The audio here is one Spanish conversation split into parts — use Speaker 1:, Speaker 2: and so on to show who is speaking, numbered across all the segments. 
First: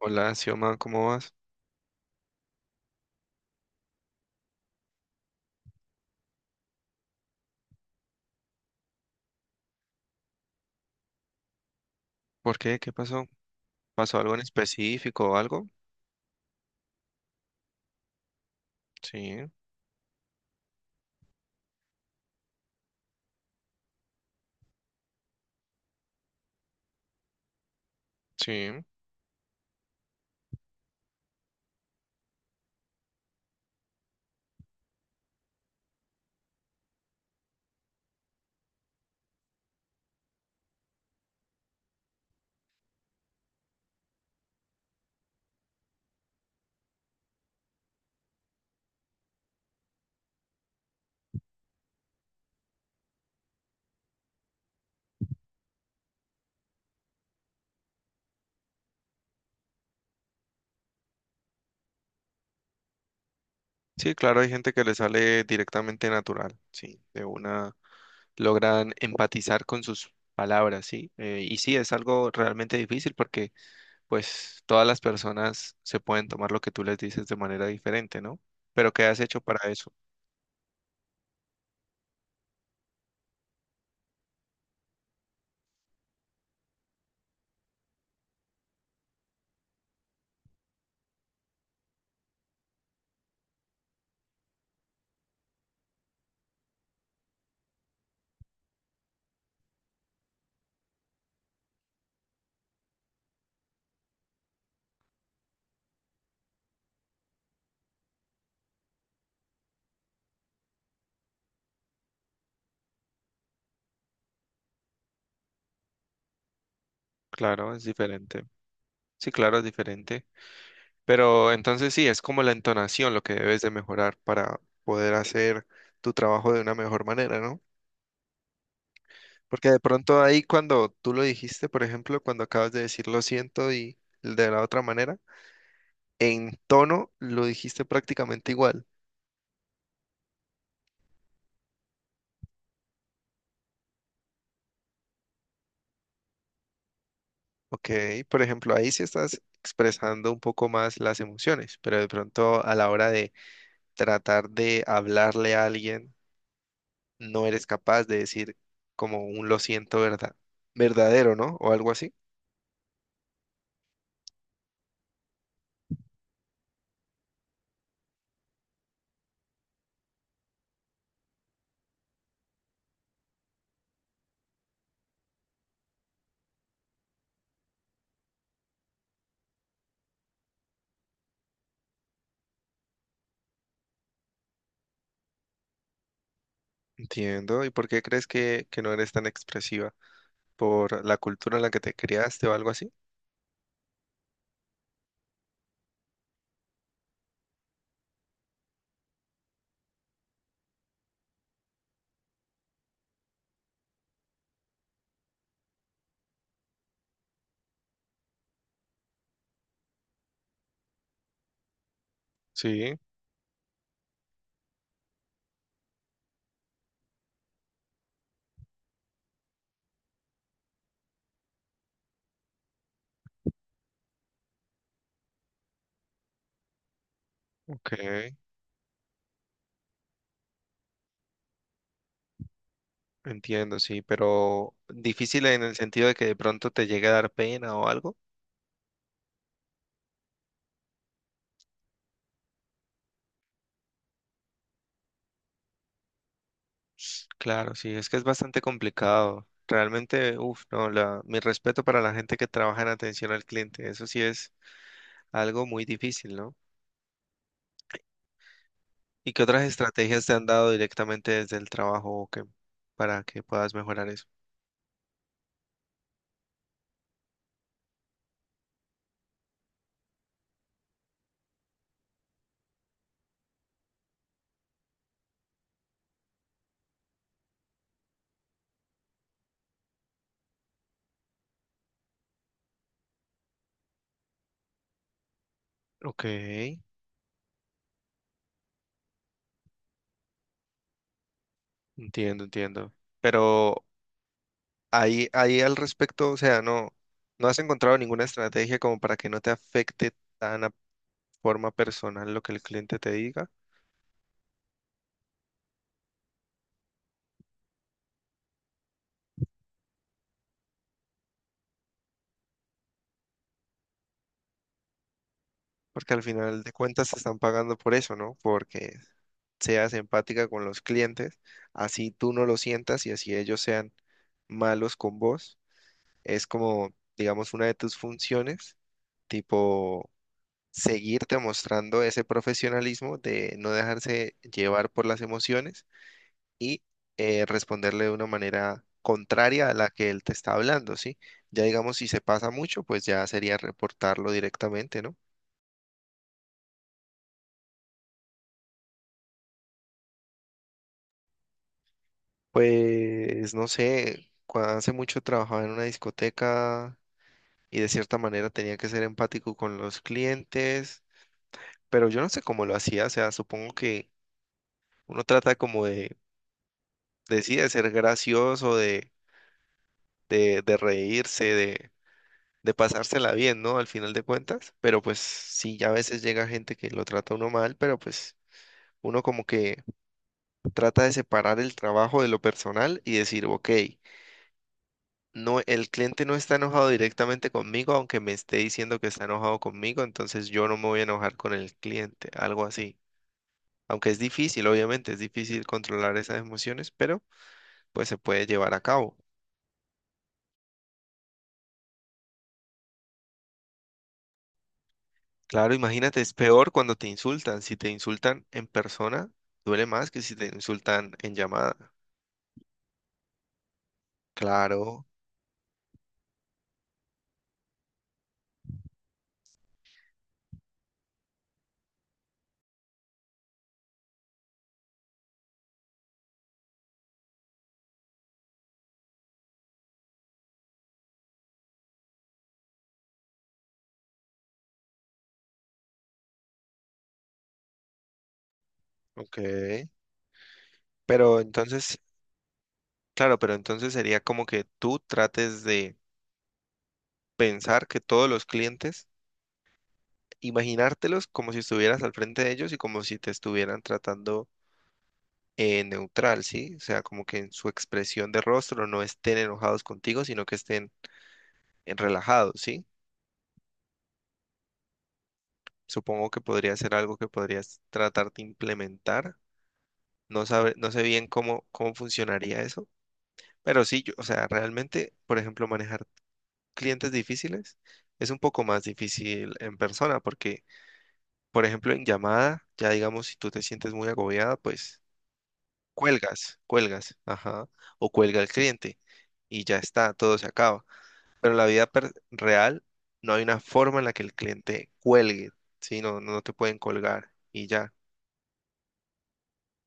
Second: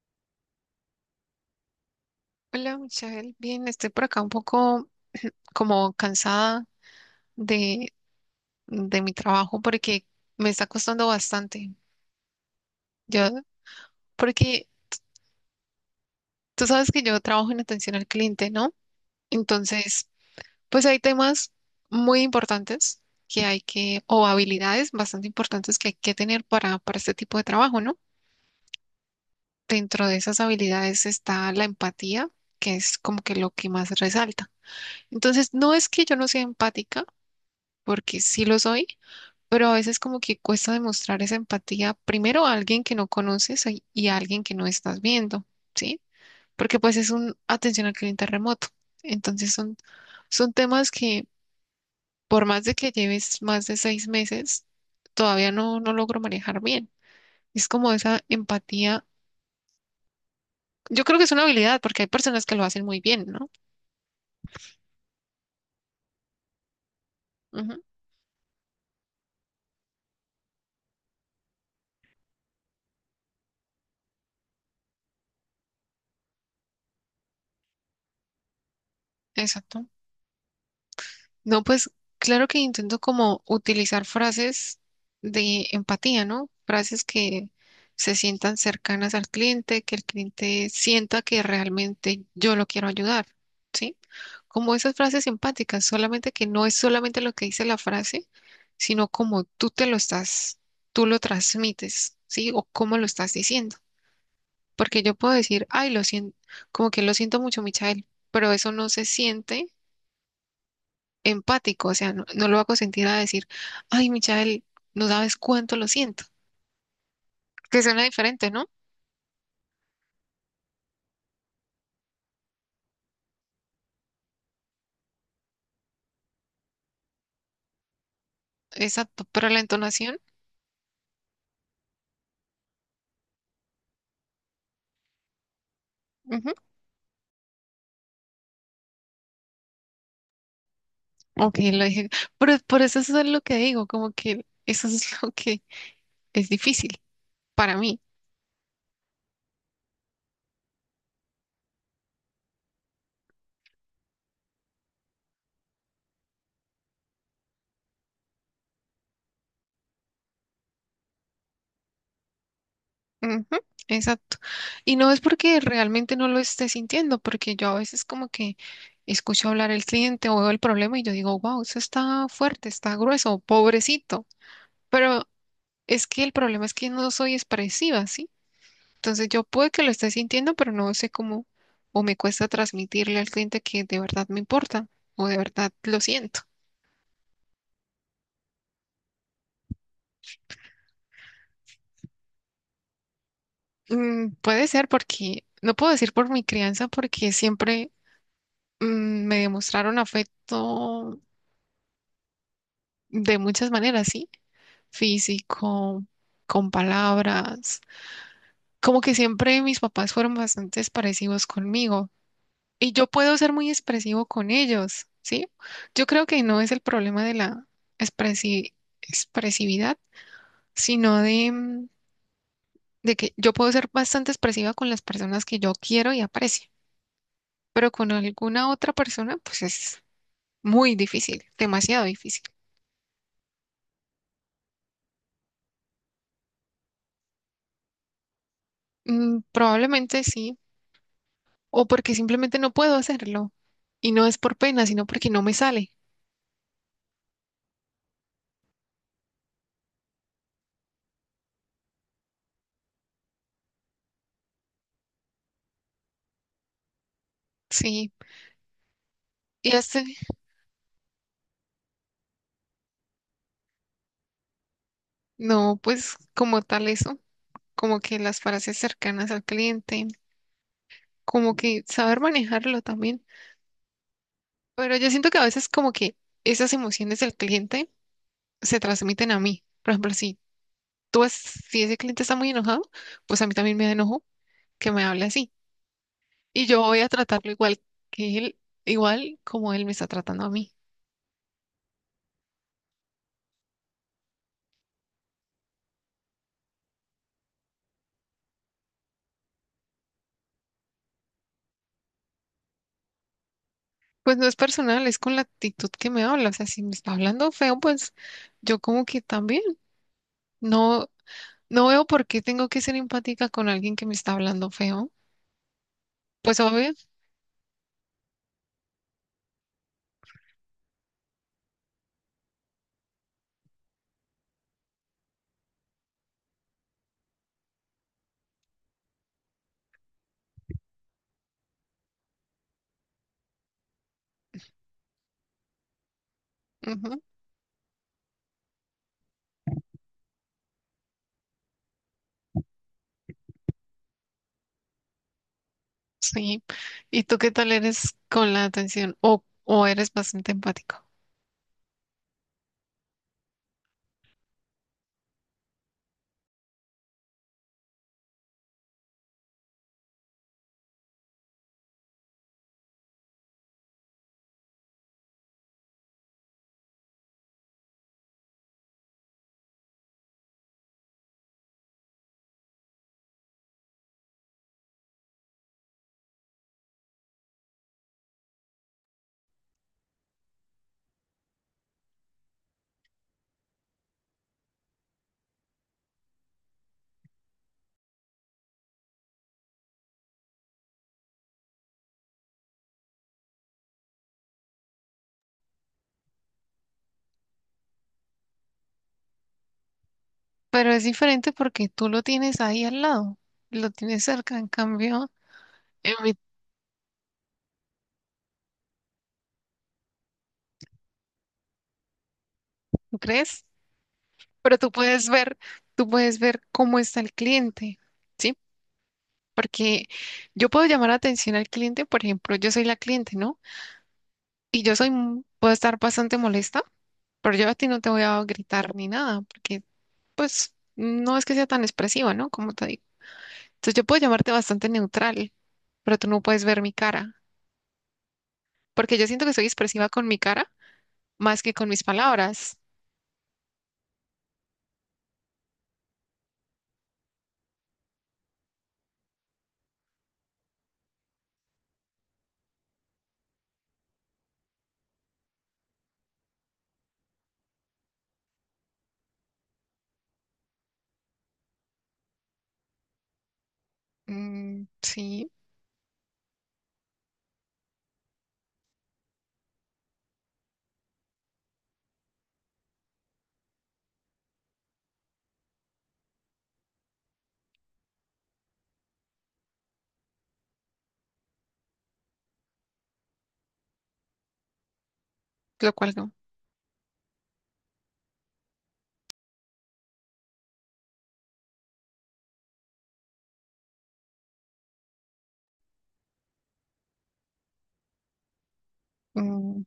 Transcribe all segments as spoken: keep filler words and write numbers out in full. Speaker 1: Hola, Xioma, ¿cómo vas?
Speaker 2: Hola, Michelle. Bien, estoy por acá un poco como cansada de, de mi trabajo porque me está costando bastante.
Speaker 1: ¿Por qué? ¿Qué pasó?
Speaker 2: Yo,
Speaker 1: ¿Pasó algo en
Speaker 2: Porque
Speaker 1: específico o algo?
Speaker 2: tú sabes que yo trabajo en atención al cliente, ¿no?
Speaker 1: Sí,
Speaker 2: Entonces, pues hay temas muy importantes que hay que, o habilidades bastante importantes que hay que tener para, para este tipo de trabajo, ¿no?
Speaker 1: sí.
Speaker 2: Dentro de esas habilidades está la empatía, que es como que lo que más resalta. Entonces, no es que yo no sea empática, porque sí lo soy, pero a veces como que cuesta demostrar esa empatía primero a alguien que no conoces y y a alguien que no estás viendo, ¿sí? Porque pues es un atención al cliente remoto. Entonces son, son temas que por más de que lleves más de seis meses, todavía no, no logro manejar bien. Es como esa empatía. Yo creo que es una habilidad porque hay personas que lo hacen muy bien, ¿no?
Speaker 1: Sí, claro, hay gente que le sale directamente natural, sí, de una
Speaker 2: Ujú,
Speaker 1: logran empatizar con sus palabras, sí. Eh, y sí, es algo realmente difícil porque pues todas las personas se pueden tomar lo que tú les dices de manera diferente, ¿no? Pero ¿qué has hecho para
Speaker 2: exacto.
Speaker 1: eso?
Speaker 2: No, pues claro que intento como utilizar frases de empatía, ¿no? Frases que se sientan cercanas al cliente, que el cliente sienta que realmente yo lo quiero ayudar, ¿sí? Como esas frases empáticas, solamente que no es solamente lo que dice la frase, sino como tú te lo estás, tú lo transmites, ¿sí? O cómo lo estás diciendo. Porque yo puedo decir, ay, lo siento, como que lo siento mucho, Michael, pero eso no se siente empático, o sea, no, no lo hago sentir a decir, ay, Michael, no sabes cuánto lo siento,
Speaker 1: Claro,
Speaker 2: que
Speaker 1: es
Speaker 2: suena
Speaker 1: diferente.
Speaker 2: diferente, ¿no?
Speaker 1: Sí, claro, es diferente. Pero entonces sí, es como la entonación lo que debes de mejorar para poder hacer tu trabajo de una mejor manera, ¿no?
Speaker 2: Exacto, pero la
Speaker 1: Porque de
Speaker 2: entonación,
Speaker 1: pronto ahí cuando tú lo dijiste, por ejemplo, cuando acabas de decir lo siento y de la otra manera,
Speaker 2: ujú,
Speaker 1: en tono lo dijiste prácticamente igual,
Speaker 2: ok, lo dije, pero por eso es lo que digo, como que eso es lo que es difícil para
Speaker 1: ¿ok?
Speaker 2: mí,
Speaker 1: Por ejemplo, ahí sí estás expresando un poco más las emociones, pero de pronto a la hora de tratar de hablarle a alguien, no eres capaz de decir como un lo siento verdad, verdadero, ¿no? O algo así.
Speaker 2: ujú, exacto, y no es porque realmente no lo esté sintiendo, porque yo a veces como que escucho hablar el cliente o veo el problema y yo digo, wow, eso está fuerte, está grueso, pobrecito, pero es que el problema es que no soy expresiva, ¿sí? Entonces yo puede que lo esté sintiendo, pero no sé cómo o me cuesta transmitirle al cliente que de verdad me importa o de verdad lo siento.
Speaker 1: Entiendo. ¿Y por qué crees que, que no eres tan expresiva? ¿Por la cultura en la que te criaste o algo así?
Speaker 2: Mm, puede ser porque, no puedo decir por mi crianza, porque siempre mm, me demostraron afecto de muchas maneras, ¿sí? Físico, con palabras. Como que siempre mis papás fueron bastante parecidos conmigo, y
Speaker 1: Sí,
Speaker 2: yo puedo ser muy expresivo con ellos, ¿sí? Yo creo que no es el problema de la expresi- expresividad, sino de, mm, de que yo puedo ser bastante expresiva con las personas que yo quiero y aprecio, pero
Speaker 1: ok.
Speaker 2: con alguna otra persona, pues es muy difícil, demasiado difícil.
Speaker 1: Entiendo, sí, pero difícil en el sentido de que de pronto te llegue a dar pena o algo.
Speaker 2: Mm, probablemente sí, o porque simplemente no puedo hacerlo, y no es por pena, sino porque no me sale,
Speaker 1: Claro, sí, es que es bastante complicado. Realmente, uff, no, la, mi respeto para la gente que trabaja en atención al cliente, eso sí es algo muy difícil, ¿no?
Speaker 2: ¿sí?
Speaker 1: ¿Y qué otras
Speaker 2: Y este,
Speaker 1: estrategias te han dado directamente desde el trabajo que, para que puedas mejorar eso?
Speaker 2: no, pues como tal eso, como que las frases cercanas al cliente, como que saber manejarlo también. Pero yo siento que a veces como que esas emociones del cliente se transmiten a mí. Por ejemplo, si tú es, si ese cliente está muy enojado, pues a mí también me da enojo que me hable así.
Speaker 1: Ok,
Speaker 2: Y yo voy a tratarlo igual que él, igual como él me está tratando a mí.
Speaker 1: entiendo, entiendo. Pero ahí, ahí al respecto, o sea, no, no has encontrado ninguna estrategia como para que no te afecte tan a forma personal lo que el cliente te diga,
Speaker 2: Pues no es personal, es con la actitud que me habla. O sea, si me está hablando feo, pues yo como que también no, no veo por qué tengo que ser empática con alguien que me está hablando feo.
Speaker 1: porque al
Speaker 2: Pues
Speaker 1: final de
Speaker 2: obvio.
Speaker 1: cuentas te están pagando por eso, ¿no? Porque seas empática con los clientes, así tú no lo sientas y así ellos sean malos con vos. Es como, digamos, una de tus funciones, tipo seguirte mostrando ese profesionalismo de no dejarse llevar por las emociones y
Speaker 2: Ujú.
Speaker 1: eh, responderle de una manera contraria a la que él te está hablando, ¿sí? Ya digamos, si se pasa mucho, pues ya sería reportarlo directamente, ¿no?
Speaker 2: Sí. ¿Y tú qué tal eres con la atención? O, o eres bastante empático.
Speaker 1: Pues no sé, cuando hace mucho trabajaba en una discoteca y de cierta manera tenía que ser empático con los clientes, pero yo no sé cómo lo hacía, o sea, supongo que uno trata como de, de sí, de ser gracioso, de, de, de reírse, de, de pasársela bien, ¿no? Al final de cuentas, pero pues sí, ya a veces llega gente que lo trata a uno mal, pero pues uno como que trata de separar el trabajo de lo personal y decir, ok, no, el cliente no está enojado directamente conmigo, aunque me esté diciendo que está enojado conmigo, entonces yo no me voy a enojar con el cliente, algo así. Aunque es difícil, obviamente, es difícil controlar esas emociones, pero pues se puede llevar a cabo.
Speaker 2: Pero es diferente porque tú lo tienes ahí al lado, lo tienes cerca. En cambio,
Speaker 1: Claro,
Speaker 2: en
Speaker 1: imagínate, es
Speaker 2: mi-
Speaker 1: peor cuando te insultan. Si te insultan en persona, duele más que si te insultan en llamada.
Speaker 2: ¿tú crees? Pero tú
Speaker 1: Claro,
Speaker 2: puedes ver, tú puedes ver cómo está el cliente, ¿sí? Porque yo puedo llamar la atención al cliente, por ejemplo, yo soy la cliente, ¿no? Y yo soy, m- puedo estar bastante molesta, pero yo a ti no te voy a gritar ni nada, porque pues no es que sea tan expresiva, ¿no? Como te digo. Entonces yo puedo llamarte bastante neutral, pero tú no puedes ver mi cara, porque yo
Speaker 1: ok.
Speaker 2: siento que soy expresiva con mi cara
Speaker 1: Pero
Speaker 2: más que con
Speaker 1: entonces,
Speaker 2: mis palabras.
Speaker 1: claro, pero entonces sería como que tú trates de pensar que todos los clientes, imaginártelos como si estuvieras al frente de ellos y como si te estuvieran tratando eh, neutral, ¿sí? O sea, como que en su expresión de rostro no estén enojados contigo, sino que estén eh, relajados, ¿sí?
Speaker 2: Mm, sí,
Speaker 1: Supongo que podría ser algo que podrías tratar de implementar. No sabe, no sé bien cómo, cómo funcionaría eso, pero sí, yo, o sea, realmente, por ejemplo, manejar clientes difíciles es un poco más difícil en persona, porque, por ejemplo, en llamada, ya digamos, si tú te sientes muy agobiada, pues
Speaker 2: lo cual no.
Speaker 1: cuelgas, cuelgas, ajá, o cuelga el cliente y ya está, todo se acaba. Pero en la vida per- real no hay una forma en la que el cliente cuelgue, ¿sí? No, no te pueden colgar y ya.
Speaker 2: Mm,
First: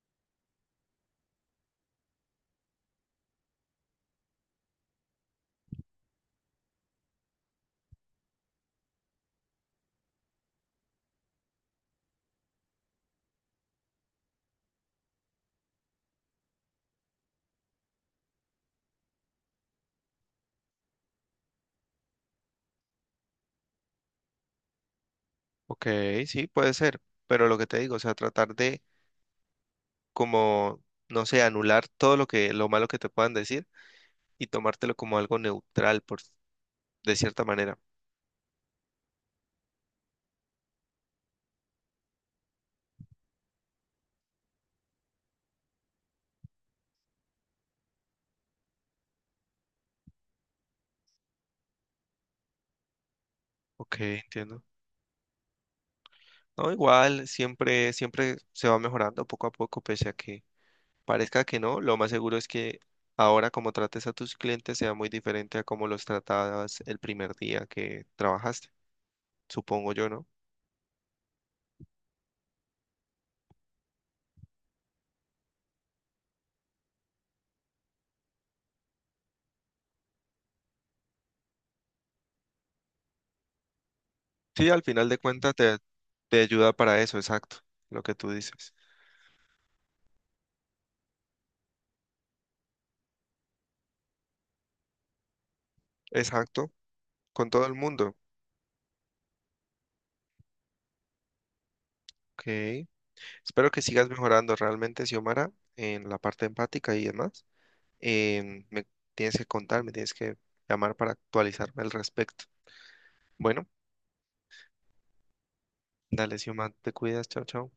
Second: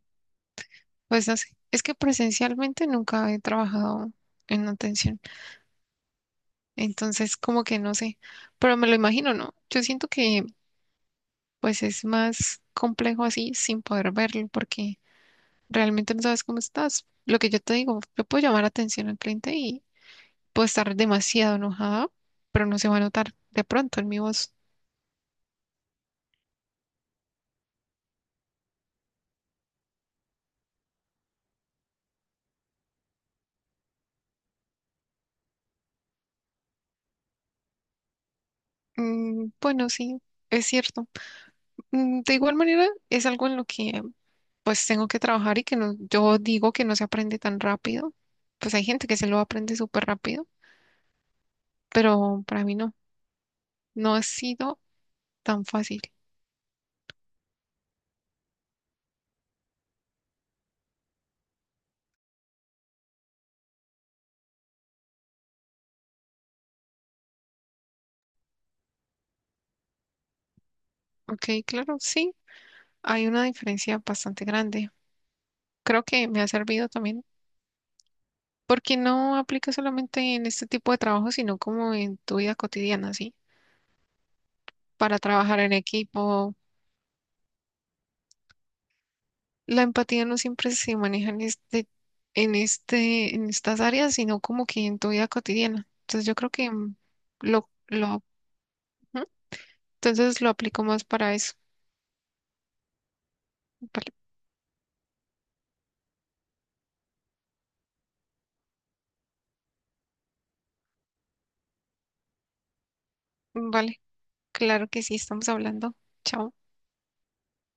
Speaker 2: pues no sé, es que presencialmente nunca he trabajado en atención, entonces como que no sé, pero me lo imagino, ¿no? Yo siento que pues es más complejo así sin poder verlo porque realmente no sabes cómo estás. Lo que yo te digo, yo puedo llamar atención al cliente y puedo estar demasiado enojada, pero no se va a notar de pronto en mi voz.
Speaker 1: Ok, sí, puede ser, pero lo que te digo, o sea, tratar de como, no sé, anular todo lo que, lo malo que te puedan decir y tomártelo como algo neutral, por, de cierta manera.
Speaker 2: Mm, bueno, sí, es cierto. Mm, de igual manera, es algo en lo que pues tengo que trabajar y que no, yo digo que no se aprende tan rápido. Pues hay gente que se lo aprende súper rápido, pero para mí no,
Speaker 1: Ok,
Speaker 2: no ha
Speaker 1: entiendo.
Speaker 2: sido tan fácil.
Speaker 1: No, igual, siempre, siempre se va mejorando poco a poco, pese a que parezca que no, lo más seguro es que ahora como trates a tus clientes sea muy diferente a como los tratabas el primer día que trabajaste, supongo yo, ¿no?
Speaker 2: Ok, claro, sí, hay una diferencia bastante grande. Creo que me ha servido también porque no aplica solamente en este tipo de trabajo, sino como en tu vida cotidiana, ¿sí?
Speaker 1: Sí, al final de
Speaker 2: Para
Speaker 1: cuentas
Speaker 2: trabajar en
Speaker 1: te, te
Speaker 2: equipo,
Speaker 1: ayuda para eso, exacto, lo que tú dices.
Speaker 2: la empatía no siempre se maneja en este, en este, en estas áreas, sino como que en tu vida cotidiana. Entonces yo creo
Speaker 1: Exacto,
Speaker 2: que mm,
Speaker 1: con todo
Speaker 2: lo,
Speaker 1: el mundo.
Speaker 2: lo, ujú, entonces lo aplico más para eso.
Speaker 1: Ok. Espero que sigas
Speaker 2: Vale,
Speaker 1: mejorando realmente, Xiomara, en la parte empática y demás. Em, me tienes que contar, me tienes que llamar para actualizarme al respecto. Bueno,
Speaker 2: vale, claro que sí, estamos hablando.
Speaker 1: dale,
Speaker 2: Chao.
Speaker 1: Xiomara, te cuidas, chao, chao.